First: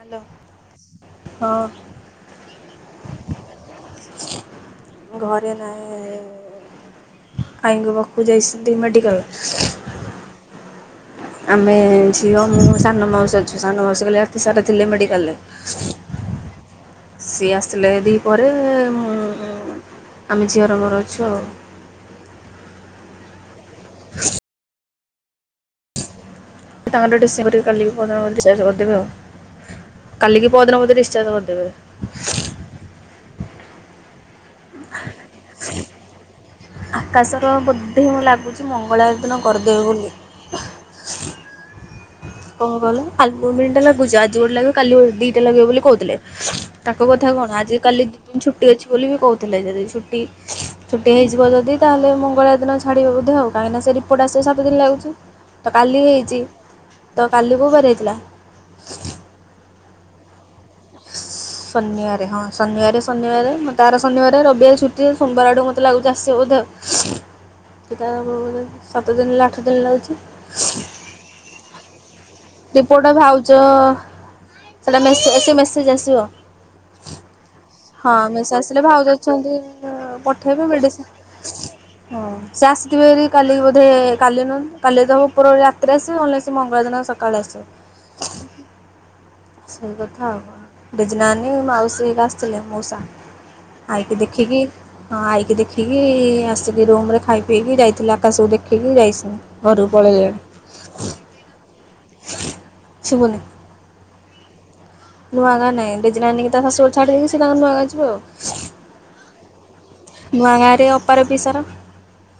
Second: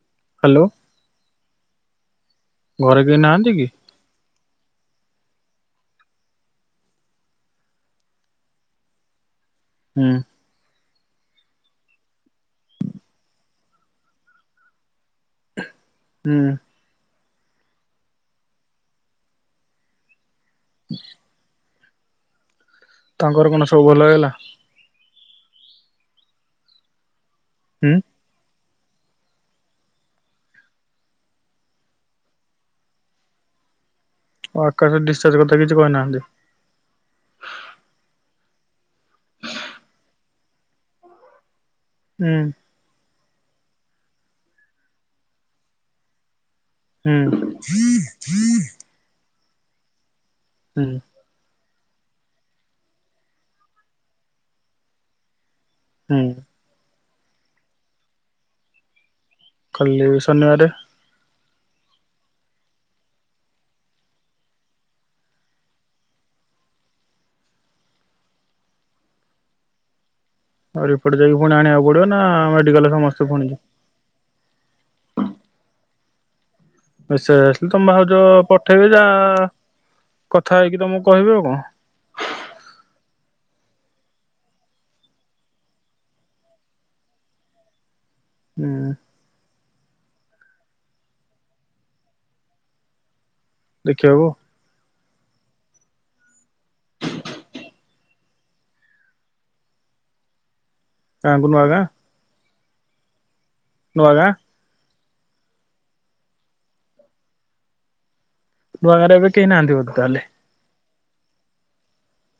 Hello. Hello. ହଁ। ଘରେ କେହି ନାହାନ୍ତି କି? ଘରେ ନାହି ଆଇଙ୍କ ପାଖକୁ ଯାଇଛନ୍ତି ମେଡିିକାଲ। ହୁଁ। ଆମେ ଝିଅ ମୁଁ ସାନ ମାଉସୀ ଅଛୁ ସାନ ମାଉସୀ କଲି ରାତି ସାରା ଥିଲେ ମେଡିକାଲ ରେ [inaudible] ହୁଁ। ସିଏ ଆସିଥିଲେ ଦି ପରେ ଆମେ ଝିଅରମୋର ଅଛୁ ଆଉ ତାଙ୍କର କଣ ସବୁ ଭଲ ହେଲା? ତାଙ୍କର କାଲିି ହୁଁ ପଦ୍ମୀଡିଚାର୍ଜ କରିଦେବେ ଆଉ କାଲି ପଦ୍ମବତୀ ଡିସଚାର୍ଜ କରିଦେବେ [unintelligible] ଆକାଶରେ ଡିସଚାର୍ଜ କଥା କିଛି କହିନାହାନ୍ତି? ଆକାଶର ବୋଧେ ମୁଁ ଲାଗୁଛି ମଙ୍ଗଳବାର ଦିନ କରିଦେବେ ବୋଲି। ହୁଁ। କଣ କହିଲ, ଆଲଗୁମିନଟା ଲାଗୁଚି ଆଜି ଗୋଟେ ଲାଗିବ, କାଲି ଦିଟା ଲାଗିବ ବୋଲି କହୁଥିଲେ। ହୁଁ ତାକୁବୋଧେଆଉ କଣ ଆଜି କାଲି ଦି ଦିନି ଛୁଟି ଅଛି ବୋଲି ବି କହୁଥିଲେ, ଯଦି ଛୁଟି, ହୁଁ ଛୁଟି ହେଇ ଯିବ ଯଦି ତାହେଲେ ମଙ୍ଗଳ ଦିନ ଛାଡିବେ ବୋଧେ, କହିକିନା ସେ ରିପୋର୍ଟ ଆସିବ ସାତଦିନ ଲାଗୁଛି। ତ କାଲି ହୁଁ ହେଇଛି, ତ କାଲି କୋଉ ବାର‌ହୋଇଥିଲା? କାଲି ବି ଶନିବାରେ ଶନିବାରେ, ହଁ ଶନିବାରେ, ଶନିବାରେ ବୋଧେ ଶନିବାରେ ରବିବାରେ ଛୁଟି, ସୋମବାରେ ଆଡ଼କୁ ମୋତେ ଲାଗୁଚି ଆସିବେ ବୋଧେଆଉ ସେଟା ହବବୋଧେ ସାତ ଦିନି ହେ ଆଠ ଦିନି ଲାଗୁଚି। ଆଉ ରିପୋର୍ଟ ଯାଇକି ପୁଣି ଆଣିବାକୁ ପଡିବ ନା ଆମ ରିପୋର୍ଟ ଭାଉଜ ସେଟା ମେସେ ଏସ ମେସେଜ୍ ଆସିବ। ମେସେଜ ଆସିଲେ ତମ ଭାଉଜ ହଁ ମେଶେ ଆସିଲେ, ପଠେଇବେ ଯାହା ଭାଉଜ ଅଛନ୍ତି କଥା ପଠେଇବେେ, ହେଇକି ତମକୁ କହିବେ ଆଉ କଣ। ମେଡ଼ିସିନି ହଁ। ସେ ଆସକିବେ କାଲି ବୋଧେ କାଲି ନୁ କାଲି ତ ଉପରବୋଳି ରାତିରେ ଆସିବେ, ନହେଲେସେ ମଙ୍ଗଳବାର ଦିନ ସକାଳେ ଆସିବେ। ହୁଁ। ସେଇ କଥା ଆଉ, ଡେଜିନାନୀ ମାଉସୀହେରିକା ଆସିଥିଲେ, ମଉସା। ଆଇକି ଦେଖିବାକୁ ଦେଖିକି ହଁ ଆଇକି ଦେଖିକି, ଆସିକି ରୁମ ରେ ଖାଇ ପିଇକି ଯାଇଥିଲେ ଆକାଶ ଦେଖିକି ଯାଇସି ଘରୁକୁ ପଳେଇଲେଣି? କାଙ୍ଗୁନୁଆଗାଁ ଶୁବୁନି। ନୁଆ ଗାଁ ନୂଆଗାଁ ନାଇଁ, ଡେଜିନାନିକିତା ଶାଶୁଘରେ ଛାଡିଦେଇକି, ସେ ତାଙ୍କର ନୁଆାଗାଁ ଯିବେ ଆଉ। ନୁଆଗାଁ ରେଏବେ କେହି ନାହାନ୍ତି ବୋଧେତାହେଲେ? ନୂଆ ଗାଁରେ ଅପାର ପିସାର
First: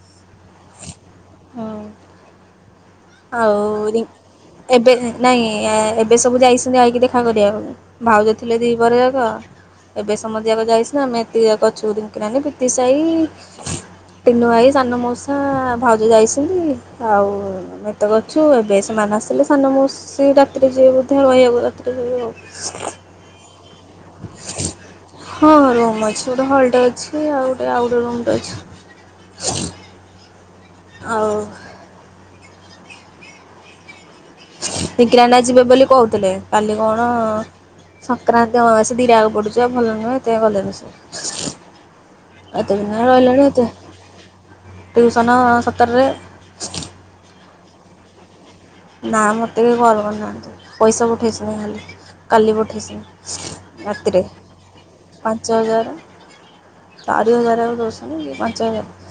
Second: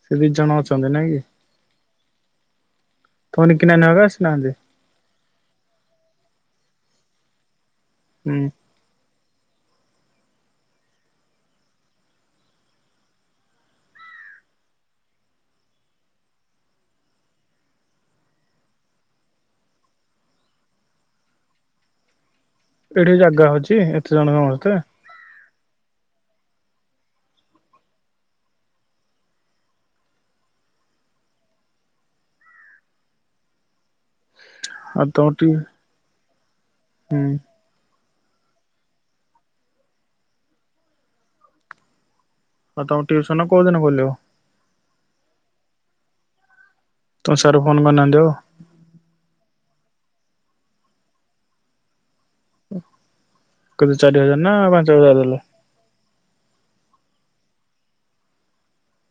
ସେ, ଦି ଜଣ ଅଚନ୍ତି ନାଇଁ କି। ତମ ନିକି ନାନୀ ଆଉରି, ହକା ଆସିନାହାନ୍ତି? ଏବେ ନା ନାଇଁ, ଏବେ ସବୁ ଯାଇଛନ୍ତି ଆାଇକି ଦେଖା କରିବାକୁ ଭାଉଜ, ହୁଁ ଥିଲେ ଦି ପହରଯାକ? ଏବେ ସମସ୍ତେ ଯାକ ଯାଇଛନ୍ତି, ଆମେ ଏତିକିଯାକ ଅଛୁ ରିଙ୍କୀନାନି, ପିତିସାଇ। ପିନୁ ଭାଇ, ସାନ ମଉସା, ଭାଉଜ ଯାଇଛନ୍ତି, ଆଉ ତ ଅଛୁ, ଏବେ ସେମାନେ ଆସିଲେ ସାନମାଉସି ରାତିରେ ଯିବେ ବୋଧେ ରହିଆକୁ ରାତିରେ ରହିବେ ଆଉ ଏଠିଜାଗା ଅଛି, ଏତେ ଜଣ ସମସ୍ତେ? ହଁ ହଁ ରୁମ୍ ଅଛି, ଗୋଟେ ହଲ୍ ଟେ ଅଛି, ଆଉ ଗୋଟେ ଆଉ ଗୋଟେ ରୁମ୍ ଟେ ଅଛି। ଆଉ ଆଉ ତମର ବିକିିରାନା ଟିକେ ଯିବେ ବୋଲି କହୁଥିଲେ, କାଲି କଣ ହୁଁ ସଂକ୍ରାନ୍ତି, ଅମାବାସ୍ୟା ଦିଟାଯାକ ପଡୁଚି ବା ଭଲ ନୁହେଁ, ସେଥିପାଇଁ ଗଲେନି ସେ। ଏତେ ଆଉ ଦିନି ତମ ହେଲା ଟିଉସନ ରହିଲଣି କୋଉ ଏତେ ଦିନ ଖୋଲିବ? ଟିଉସନ ସତରରେ ତୁମ ସାରେ ଫୋନ କରିନାହାନ୍ତି ଆଉ? ନା ମୋତେବି ଫୋନ କରିନାହାନ୍ତି, ପଇସା ପଠେଇଚନ୍ତି ଖାଲି। କାଲି ପଠେଇଚନ୍ତି, କେତେ ଚାରି ରାତିରେ, ହଜାର ନା ପାଞ୍ଚ ହଜାର ଦେଲେ ପାଞ୍ଚ ହଜାରେ। ଚାରି ହଜାରେ ଆଉଦଉଶନ୍ତି, ଇଏ ପାଞ୍ଚ ହଜାରେ।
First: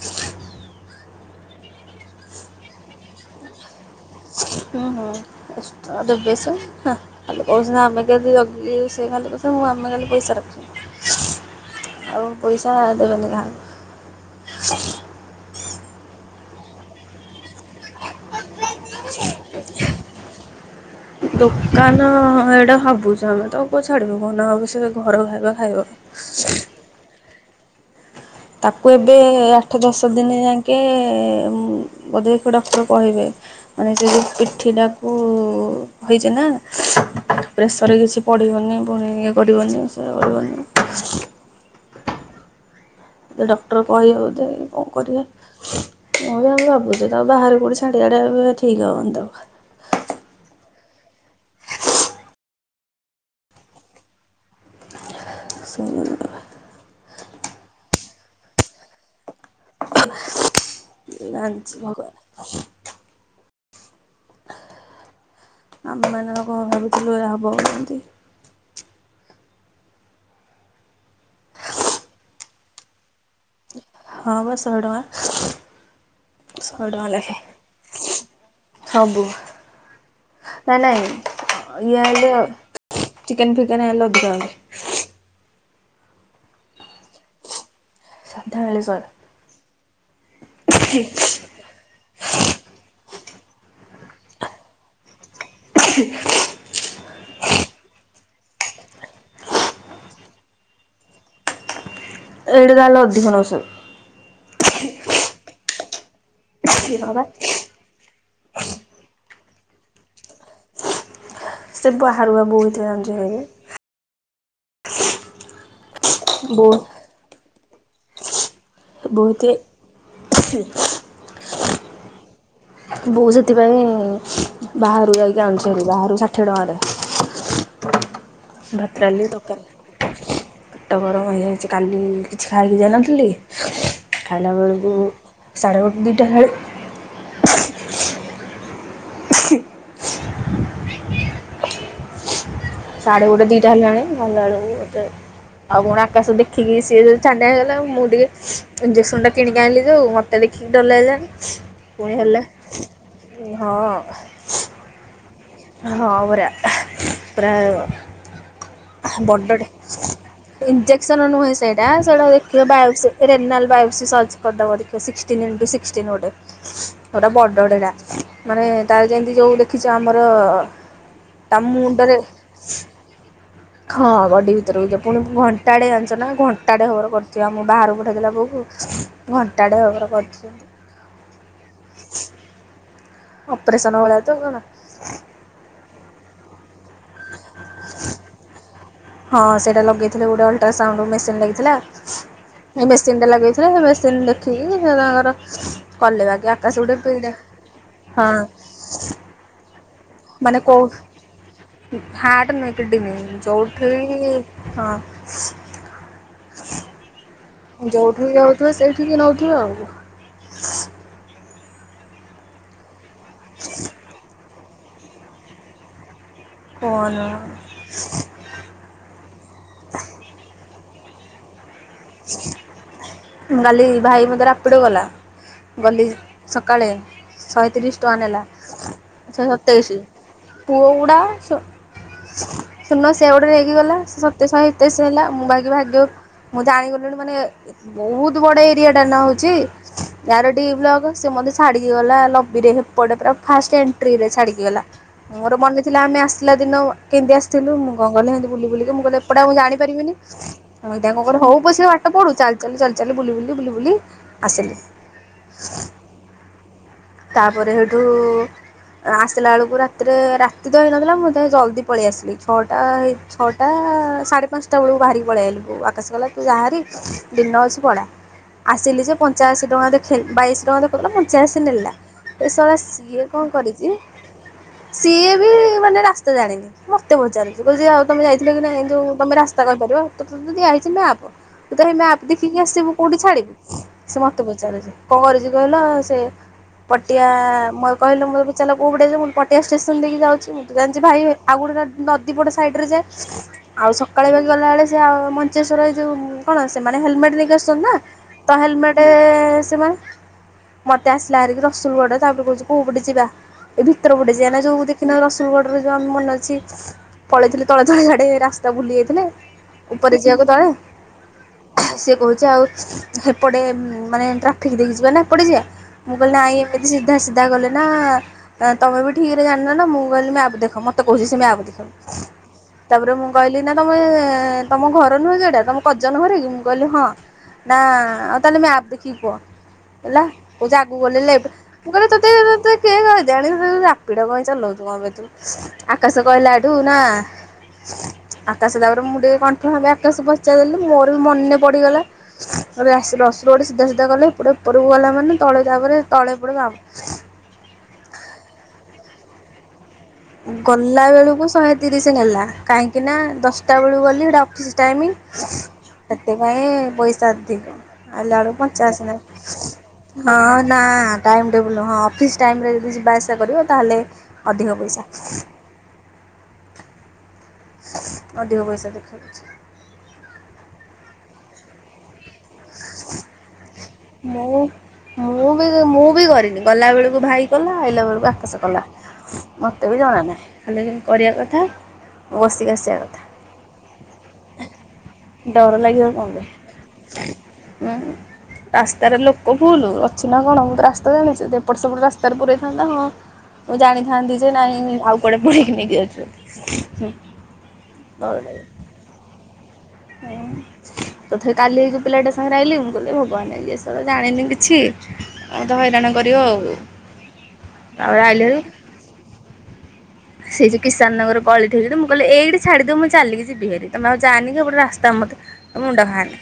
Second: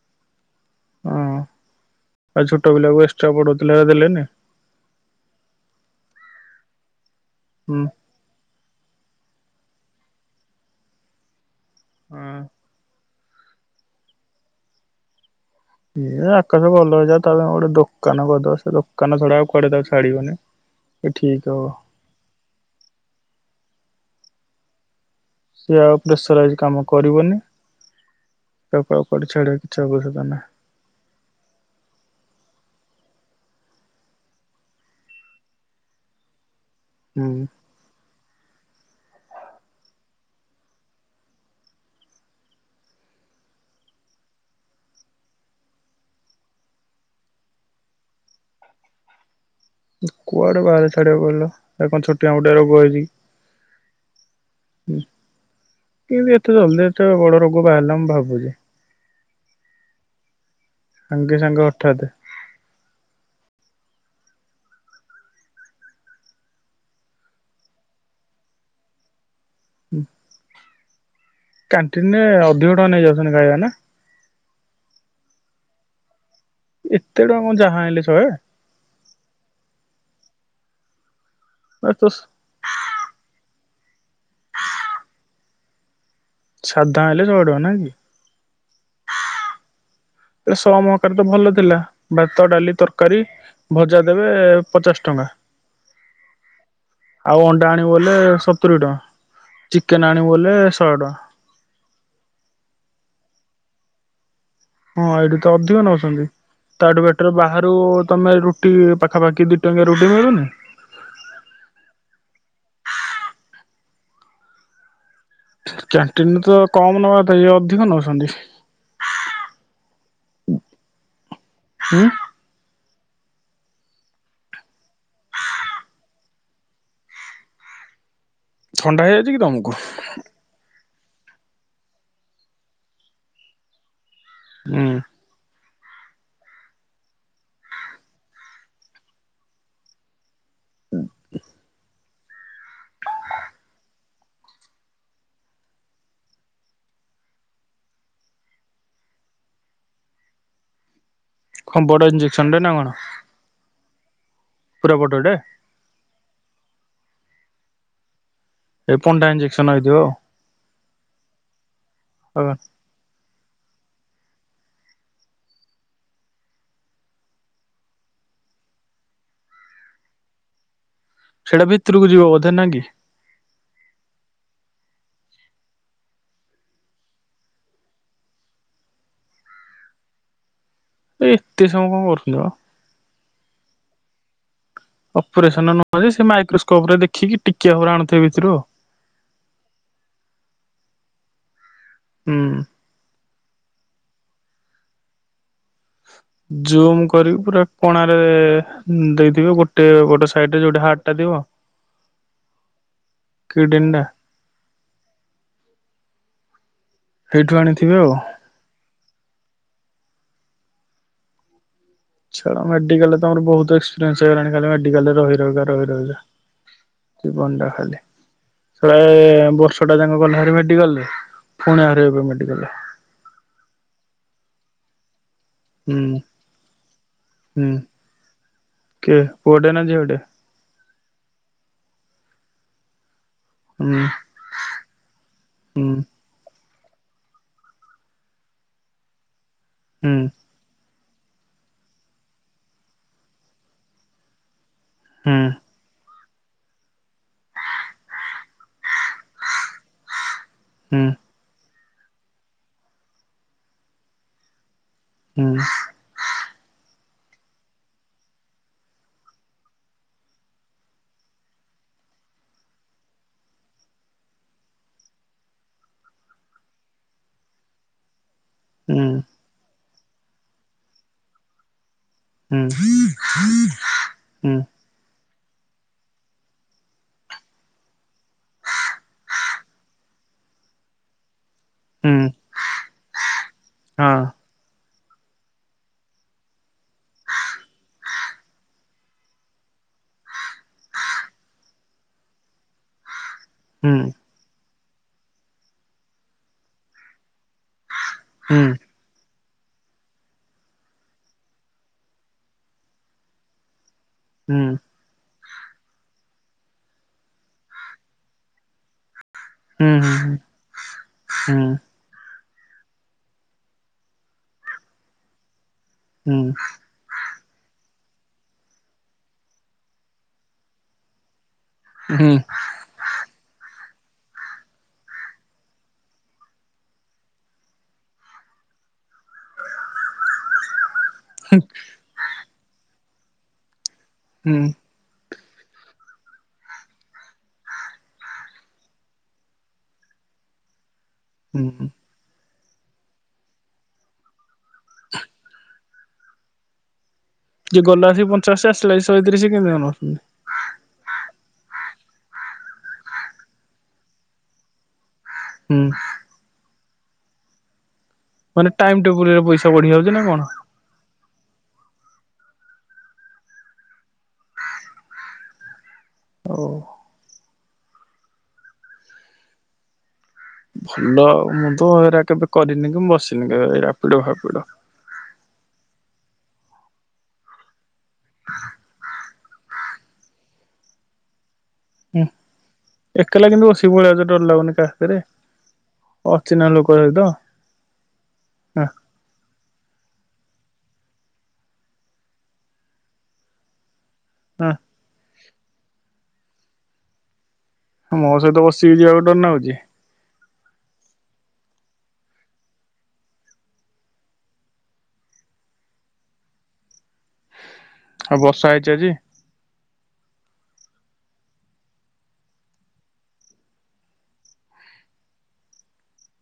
ହଁ ଆଉ ଛୋଟ ପିଲାକୁ ଏକ୍ସଟ୍ରା ପଢଉଥିଲେହେରା ଦେଲେନି? ହୁଁ ହୁଁ ଏକ୍ସଟ୍ରା ଦେବେ ଶେ ହେଁ, ଖାଲି ହୁଁ କହୁଚନ୍ତି ଆମେ କେତେ ଜଗି ସେ ଖାଲି କହୁଥିବେ ମୁଁ ଆମେ କାଲି ପଇସା ରଖିଚୁ। ଆଉ ହଁ ପଇସା ଦେବେନି କାହାକୁ। ଏଇ ଆକାଶ ଭଲ ହେଇଯାଉ, ତା ପାଇଁ ଗୋଟେ ଦୋକାନ କରିଦବା ସେ ଦୋକାନ ଛଡା ଆଉ କୁଆଡେ ତାକୁ ଛାଡିବନି। [inaudible] ସେ ଠିକ ହବ ଦୋକାନ ଏଇଟା ଭାବୁଚୁ ଆମେ ତ, କୋଉ ଛାଡିବୁ କହୁନା ଆମେ ସେ ଘର ବାହାରୁ ସେ ଆଉ ପ୍ରେସରାଇଜ କାମ କରିବନି। ତାକୁ ଆଉ ଏବେ, କୁଆଡେ ଛାଡିବା କିଛି ଆଠ ଦଶ ଆବଶ୍ୟକତା ଦିନି ନାହିଁ ଯାକେ ବୋଧେ କୋଉ ଡକ୍ଟର କହିବେ। ମାନେ ସେ ଯୋଉ ପିଠିିଟାକୁ ହୋଇଚି ନା। ହୁଁ ହୁଁ। ପ୍ରେସର କିଛି ପଡ଼ିବନି ପୁଣି ଇଏ କରିବନି ସିଏ କରିବନି। ଡକ୍ଟର କହିବେ ବୋଧେ କଣ କରିଆ। କହିବା ବି ଭାବୁଚି ତାକୁ ବାହାରୁକୁ କୋଉଠି ଛାଡିଆଡେ ଠିକି ହବନି ତାକୁ। କୁଆଡେ ବାହାରେ ଛାଡିବ କହିଲ ତାକୁ କଣ ଛୋଟିଆ ମୋଟିଆ ରୋଗ ହେଇଚି କି। ହୁଁ ସେ କେ ଏତେ ଜଲଦି ଏତେ ବଡ ରୋଗ ବାହାରିଲା ମୁଁ ଭାବୁଚି। ସାଙ୍ଗେ ସାଙ୍ଗେ ଜାଣିଛି ଅଠାଦେ। ଭଗବାନ ଆମେ ମାନେ କଣ ଭାବୁଥିଲୁ ଏହା ହବ ବୋଲିକି। କ୍ୟାଣ୍ଟିନରେ ଅଧିକ ଟଙ୍କା ନେଇଯାଉଚନ୍ତି ଖାଇବା ନା? ହଁ ବା ଶହେ ଟଙ୍କା। ଶହେ ଟଙ୍କା ଏତେ କଣ ଯାହା ଆଣିଲେ ଲେଖାଏ। ଶହେ ଏ ସବୁ ନାଇ ନାଇଁ ଇଏ ତ ଆଇଲେ [unintelligible] ସାଧା ହେଲେ ଶହେ ଟଙ୍କା ନା କି? ସାଧା ହେଲେ ସ ସୋମ କାଲି ତ ଭଲ ଥିଲା। ଭାତ, ଡାଲି, ତରକାରୀ ଭଜା ଦେବେ ପଚାଶ ଟଙ୍କା। ଛି। ଆଉ ଅଣ୍ଡା ଆଣିବୋଲେ ସତୁରି ଟଙ୍କା। ଚିକେନ ଆଣିବୁବୋଲେ ଶହେ ଟଙ୍କା। ଏଠି ତାହାଲେ ଅଧିକ ନଉଛନ୍ତି। ହଁ ଏଇଠି ତ ଅଧିକ ନଉଚନ୍ତି। ତାଠୁ ବାବା ବେଟର ବାହା ତୁ ତମେ ରୁଟି ପାଖାପାଖି ଦି ଟଙ୍କିଆ ରୁଟି ମିଲୁନି। ସେ ବାହାରୁ ବା ବହୁଥିରେ ଆଣୁଚି କିଣିକି। କ୍ୟାଣ୍ଟିନରୁ ତ ବୋଉ କମ ନବା କଥା ଇଏ ଅଧିକ ନଉଚନ୍ତି। ବହୁତେ [inaudible] ହୁଁ। ବୋଉ ସେଥିପାଇଁ ବାହାରୁ ଯାଇକି ଆଣୁଚିହେରି ବାହାରୁ ଷାଠିଏ ଟଙ୍କାରେ ଭାତ ଥଣ୍ଡା ଡାଲି ହେଇଯାଇଛି କି ତମକୁ ତରକାରୀ। ପେଟ ଗରମ ହେଇଯାଇଛି କାଲି କିଛି ଖାଇକି ଯାଇନଥିଲି ଖାଇଲା ହୁଁ ବେଳକୁ ସାଢେ ଗୋଟେ ଦିଟା ହେଲାଣି ଶାଢ଼େ ଗୋଟେ ଦିଟା ହେଲାଣି ଗଲା ବେଳକୁ ମୋତେ ଆଉ କଣ ଆକାଶ ଦେଖିକି ସିଏ ଯେ ଛାନିଆ ହେଇଗଲା ମୁଁ ଟିକେ ଇଞେସନ ଟା କିଣିକି ଆଣିଲି ଯୋଉ ମୋତେ ଦେଖିକି ଡର ଲାଗିଲାଣି। କଣ ବଡ ପୁଣି ଇଞ୍ଜେକ୍ସନ ହେଲେ ଟେ ନା କଣ ହଁ ହଁ। ପୁରା ବଡଡେ? ହଁ ପରା ପୁରା ଏ ପଣ୍ଡା ଇଞ୍ଜେକ୍ସନ ବଡଟେ ହେଇଥିବ ଇଞ୍ଜେକ୍ସନ ନୁହେଁ ସେଇଟା ସେଇଟା ଆଉ ଦେଖ ବାୟସି ରେନାଲ ବାଓୟୋସି ସଚ୍ଚ କରିଦବ ଦେଖିବ ସିକ୍ସଟିନି ରୁ ସିକ୍ସଟିନି। ବଡଟେ ଯା ମାନେ ତାର ଯେମିତି ଯୋଉ ଦେଖିଛ ଆମର ତା ସେଇଟା ଭିତରକୁ ମୁଣ୍ଡରେ ଯିବ ବୋଧେ ନା କି? ହଁ ବଡି ଭିତରକୁ ଯ ପୁଣି ଘଣ୍ଟାଟେ ଜାଣିଛ ନା ଘଣ୍ଟାଟେ ହବର କରିଥିବ ମୁଁ ବାହାରକୁ ପଠେଇ ଦେଲା ବୋଉକୁ ଘଣ୍ଟାଟେ ଭାବରେ କରି ଏତେ ସମୟ କଣ କରୁଥିଲ? ଅପରେସନ ଭଳିଆ ତ କଣ ଅପରେସନ ନୁହଁ ସେ ମାଇକ୍ରୋସ୍ପପ ରେ ଦେଖିକି ଟିକିଆ ପରେ ଆଣୁଥିବେ ଭିତରୁ ହଁ ସେଇଟା ଲଗେଇଥିଲେ ଗୋଟେ ଅଲ୍ଟର ସାଉଣ୍ଡ ମେସିନ ଲାଗିଥିଲା ହୁଁ। ଏ ମେସିନ୍ଟା ଲାଗେଇଥିଲା ସେ ମେସିନ ଦେଖିକି ସେ ତାଙ୍କର କଲେ ବାକି ଆକାଶ ଗୋଟେ ଜୁମ ପିଡା କରିକି ପୁରା କଣାରେ ହଁ ଦେଇଥିବେ ଗୋଟେ ଗୋଟେ ସାଇଡରେ ମାନେ ଯୋଉଠି କୋଉ ହାର୍ଟ ଟା ଥିବ ହଟ ମଡି କିଡନୀ ଯୋଉଠି ଟା ହଁ ସେଇଠୁ ଆଣିଥିବେ ଆଉ। ଯୋଉଠିକ ଯାଉଥିବ ସେଇଠିକି ନଉଥିବେ ଆଉ ଛାଡ ମେଡାଲରେ ଆମର ବହୁତ ଏକ୍ସପିରିଏନ୍ସ ହେଇଗଲାଣି ଖାଲି ମେଡିକାଲରେ ରହି ର ରହି ରହା କଣ ଜୀବନଟା ଖାଲି ସଳା ଏ ବର୍ଷ ଟା ଯାକ ଗଲା ହେରି ମେଡିକାଲରେ ପୁଣି ଆରେ ଏବେ ମେଡିକାଲରେ ମୁଁ କାଲି ଭାଇ ମତେ ରାପିଡ ଗଲା ହୁଁ ଗଲି ସକାଳେ ହୁଁ ଶହେତିରିଶ ଟଙ୍କା ନେଲା କିଏ ଶହେ ପୁଅଟେ ନା ସତେଇଶି ଝିଅଟେ? ପୁଅ ଗୁଡା ଶୂନ ସେ ଗୋଟେ ନେଇ ହୁଁ ତେଇ ଶହେେଇଶ ହେଲା ମୁଁ ଭି ହୁଁ ଭ ମୁଁ ଜାଣ ମାନେ ବହୁତ ବଡ ଏରିଆ ଟା ନା ହଉଛି ହୁଁ ବ୍ଲଗ ସେ ଛାଡ଼ିକି ଗଲା ଲବିରେପଟେ ପୁର ଫାଷ୍ଟ ଏଣ୍ଟ୍ରି ରେ ଛାଡି ଗଲା ହୁଁ ମୁ ମନ ଥିଲା ଆମେ ଆସିଲା ଦିନ କେମିତି ଆସିଥିଲୁ ମୁଁ କଣ କଲିମି ବୁ ବୁକ ମୁଁ କିଲ ଏପଟା ମୁଁ ଜାଣିପାରିବିନି ହୁଁ। ତାଙ୍କରେ ହଉ ପଇସା ବାଟ ପଢୁ ଚାଲି ଚାଲୁ ଚାଲି ଚାଲ ବୁଲି ବୁଲି ବୁଲି ବୁଲି ଆସିଲି ହୁଁ। ତାପରେ ସେଇଠୁ ଆସିଲା ବେଳକୁ ରାତିରେ ରାତି ତ ହେଇନଥିଲା ମୁଁ ତ ଜଲ୍ଦି ପଳେଇ ଆସିଲି ଛଅଟା ହେଇ ଛଅଟା ସାଢେ ପାଞ୍ଚଟା ବେଳକୁ ବାହାରିକି ପଳେଇ ଆଇଲି ଆକାଶ ଗଲା ତୁ ଯାହାରି ଦିନ ଅଛି ପଳା ଆସିଲି ଯେ ପ ପଞ୍ଚା ଅଶି ଟଙ୍କା ଦେଖଉ ଥିଲା ବାଇଶ ଟଙ୍କା ଦେଖାଉ ଥିଲା ପଞ୍ଚାଅଶି ନେଲା କଣ କରିଛି ସିଏ ବି ମାନେ ରାସ୍ତା ଜାଣିନି। ମତେ ପଚାରୁଛ କହୁ ଯି ଆଉ ତମ ଯାଇଥିଲ କି ନାଇ ତମେ ରାସ୍ତା କହିପାରିବ ତତେ ତ ଦିଆ ହେଇଚି ମ୍ୟାପ୍। ତୁ ତ ମ୍ୟାପ ଦେଖିକି ଆସିବୁ କୋଉଠି ଛାଡିବୁ ସେ ମତେ ପଚାରଛି କଣ କରଛି କହିଲ ସେ ପଟିଆ କହିଲୁ ମୁଁ ଚାଲ କଉ ପଟେ ଯିବ ମୁଁ ପଟିଆ ଷ୍ଟେସନ ଦେଇକି ଯାଉଛି ମୁଁ ତ ଜାଣିଛି ଭାଇ ଆଉ ଗୋଟେ ନଦୀପଟ ସାଇଡ ରେ ଯାଏ ଆଉ ସକାଳେକ ଗଲାବେଳେ ସେ ମଞ୍ଚେଶ୍ୱର ଏ ଯୋଉ କଣ ସେମାନେ ହେଲମେଟ ନେଇକି ଆସୁଛନ୍ତି ନା। ତ ହେଲମେଟ ସେ ସେମାନେ ମତେ ଆସିଲା ହାରିକି ରସୁଲଗଡ ତାପରେ କହୁ କୋଉପଟେ ଯିବା ଏ ଭିତର ପଟେ ଜିବାନା ଯଉ ଗଲା ଦେ କିନା ରସୁଲଗଡ ରେ ଯୋଉ ଆମ ମନେ ଅଛି ପଳେଇଥିଲେ ତଳେ ତଳେ ଗାଡେ ରାସ୍ତା ବୁଲି ଯାଇଥିଲେ ଉପରେ ଯିବା କି ତଳେ। ହୁଁ ସେ କହୁଛି ଆଉ ହେପଟେ ମାନେ ଟ୍ରାଫିକ ଦେଇକି ଯିବା ନା ଏପଟେ ଯିବା ମୁଁ କହିଲି ନାଇଁ ଏମିତି ସିଧା ସିଧା ଗଲେ ନା ତୁମେ ବି ଠିକରେ ଜାଣିନ ନା ମୁଁ କହିଲି ମ୍ୟାପ୍ ଦେଖ ମୋତେ କହୁଛି ସେ ମ୍ୟାପ୍ ଦେଖ। ହୁଁ। ତାପରେ ମୁଁ କହିଲି ନା ତମେ ତମ ଘର ନୁହଁ ଯେଟା ତମ ପଜନ ଘରେକି ମୁଁ କହିଲି ହଁ ନା ଆଉ ତାହେଲେ ମ୍ୟାପ୍ ଦେଖିକି କୁହ। ହେଲା କହୁଛି ଆଗକୁ ଗଲେ ଲେଫ୍ଟ ମୁଁ କହିଲି ତତେ କିଏ କଣି ପିଡ କ ଚଲଉଛୁ ଏବେ ତୁ ଆକାଶ କହିଲା ଏଠୁ ନା ଆକାଶ ତାପରେ ମୁଁ ଟିକେ କଣ୍ଠ ଭାବେ ଆକାଶ ପ ପଚା ଦେଲି ମୋର ବି ମନେ ପଡ଼ିଗଲା ରସୁଲଗଡ ସିଧା ସିଧା କଲେ ଏପଟେ ଉପରକୁ ଗଲା ମାନେ ତଳେ ତାପରେ ତଳେ ପଟ ବା ଯିଏ ଗଲା ସେ ପଞ୍ଚାଅଶି ଆସିଲା ସେ ଶହେତିରିଶ କେମିତି ନଉଛନ୍ତି? ଗଲା ବେଳକୁ ଶହେ ତିରିଶ ନେଲା କାହିଁକି ନା ଦଶଟା ବେଳକୁ ଗଲି ହେଇଟା ଅଫିସ୍ ଟାଇମ। ହୁଁ ସେଥି ପାଇଁ ପଇସା ଅଧିକ। ଆଇଲା ବେଳକୁ ମାନେ ଟାଇମ ପଞ୍ଚାଅଶୀ ନେଲା ଟେବୁଲରେ ପଇସା ବଢି ଯାଉଛି ନା କଣ? ହଁ। ନା ଟାଇମ୍ ଟେବୁଲ୍ ହଁ ଅଫିସ୍ ଟାଇମ ରେ ଯଦି ଯିବା ଆସିବା କରିବ ତାହେଲେ ଅଧିକ ପଇସା। ହଉ। ଅଧିକ ପଇସା ଦେଖଉଛି। ଭଲ ଆଉ ମୁଁ ତ ଏରା କେବେ କରିନି କି ମୁଁ ବସିନି କେବେ। ଫାପିଡ। ମୁଁ ମୁଁ ବି ମୁଁ ବି କରିନି ଗଲାବେଳକୁ ଭାଇ ଗଲା ଆଇଲା ବେଳକୁ ଆକାସ କଲା ମତେ ବି ଜଣା ନାହିଁ ଖାଲି କରିବା କଥା। ମୁଁ ବସିକି ଆସିବା କଥା। କହିଲା କିନ୍ତୁ ସେ ଭଳିଆ ଡର ଲାଗୁନି ତା ହାତରେ। ଡର ଲାଗିବ କଣ ପାଇଁ ଉଁ। ରାସ୍ତାରେ ଲୋକ ଫୁଲ ଅଚିହ୍ନା କଣ ମୁଁ ରାସ୍ତା ଜାଣିଛି ଏପଟ ସେପଟ ରାସ୍ତାରେ ପୁରଇଥାନ୍ତା ହଁ ମୁଁ ଜାଣିଥାନ୍ତି ଯେ ହଁ ନାଇଁ ଆଉ କୁଆଡେ ପଳିକି ନେଇକି ଆଉଚି। ମୋ ସହିତ ବସିକି ଯିବାକୁ ଡର ନାଗୁଚି। ଏ ତଥାପି କାଲି ହେଇ ଯୋଉ ପିଲାଟା ସାଙ୍ଗରେ ଆଇଲି ମୁଁ କହିଲି ଏ ଭଗବାନ ଇଏ ଶଳା ଜାଣିନି କିଛି - ହଉ ତ ହଇରାଣ କରିବ ଆଉ ତାପରେ ଆଉ ଆଇଲି ହେରି ବର୍ଷା ହେଇଚି ଆଜି? ସେଇ ଯୋଉ କିଷାନ ନଗର ଗଳିଠେ ହେଇଥିଲେ ମୁଁ କହିଲି ଏଇିଠି ଛାଡିଦିଅ ମୁଁ ଚାଲିକି ଯିବି ହାରି ତମେ ଆଉ ଯାଆନି କି ହେପଟେ ରାସ୍ତା ମତେ- ମୁଣ୍ଡ ଖାଆନି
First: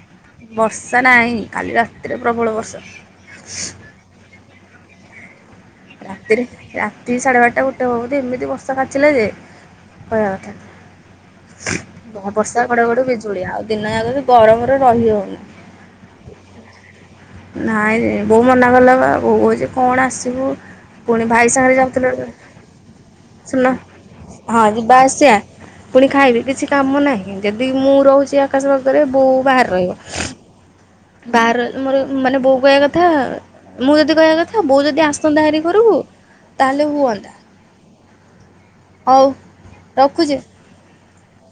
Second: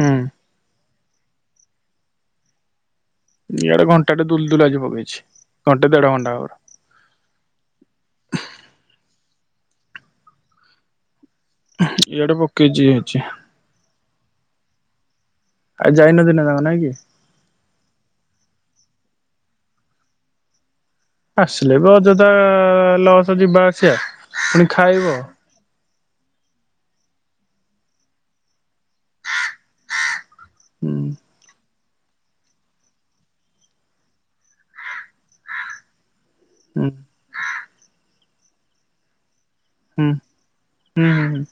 ହୁଁ ବର୍ଷା ନାଇଁ କାଲି ରାତିରେ ପ୍ରବଳ ବର୍ଷା - ଇଆଡ଼େ ଘଣ୍ଟାଟେ ଦୁଲ ଦୁଲ ଆଜି ପଗେଇଛି ରାତିରେ ରାତି ସାଢେ ବାରଟା ଗୋଟେ ହବ ବୋଧେ ଏମିତି ବର୍ଷା କାଚିଲା ଯେ କହିବା କଥା - ବ ଇଆଡେ ବର୍ଷା ପକେଇଛି ଘଡଘଡି ହେଇଛି ବିଜୁଳି ଆଉ ଦିନ ଜାଗବି ଗରମରେ ରହି ହଉନି ଆଜି ଯାଇନ ଦିନ ଯାଙ୍କ ନାଇଁ କି ନାଇଁ ବୋଉ ମନା କଲା ବା ବୋଉ କହୁଚି କଣ ଆସିବୁ- ପୁଣି ଭାଇ ଆସିଲେ ସାଙ୍ଗରେ ବି ଯାଉଥିଲେ ଅଯଥା ଲସ୍ ଗୋଟେ ଯିବା ଶୁନ ଆସିବା ପୁଣି ହଁ ଯିବା ଖାଇବ। ଆସିଆ - ପୁଣି ଖାଇବି କିଛି କାମ ନାହିଁ ଯଦି ମୁଁ ରହୁଚି ଆକାଶ ବର୍ଗରେ ବୋଉ ବାହାରେ ରହିବ ହୁଁ ବାହାରେ ରହେ ମୋର ମାନେ ବୋଉ କହିବା କଥା ମୁଁ ଯଦି କହିବା କଥା ବୋଉ ଯଦି ଆସ- [unintelligible] ତାହେଲେ ହୁଁ ହୁଁ ହୁଅନ୍ତା, ହଉ ହୁଁ ରଖୁଛି ହୁଁ ହୁଁ ହୁଁ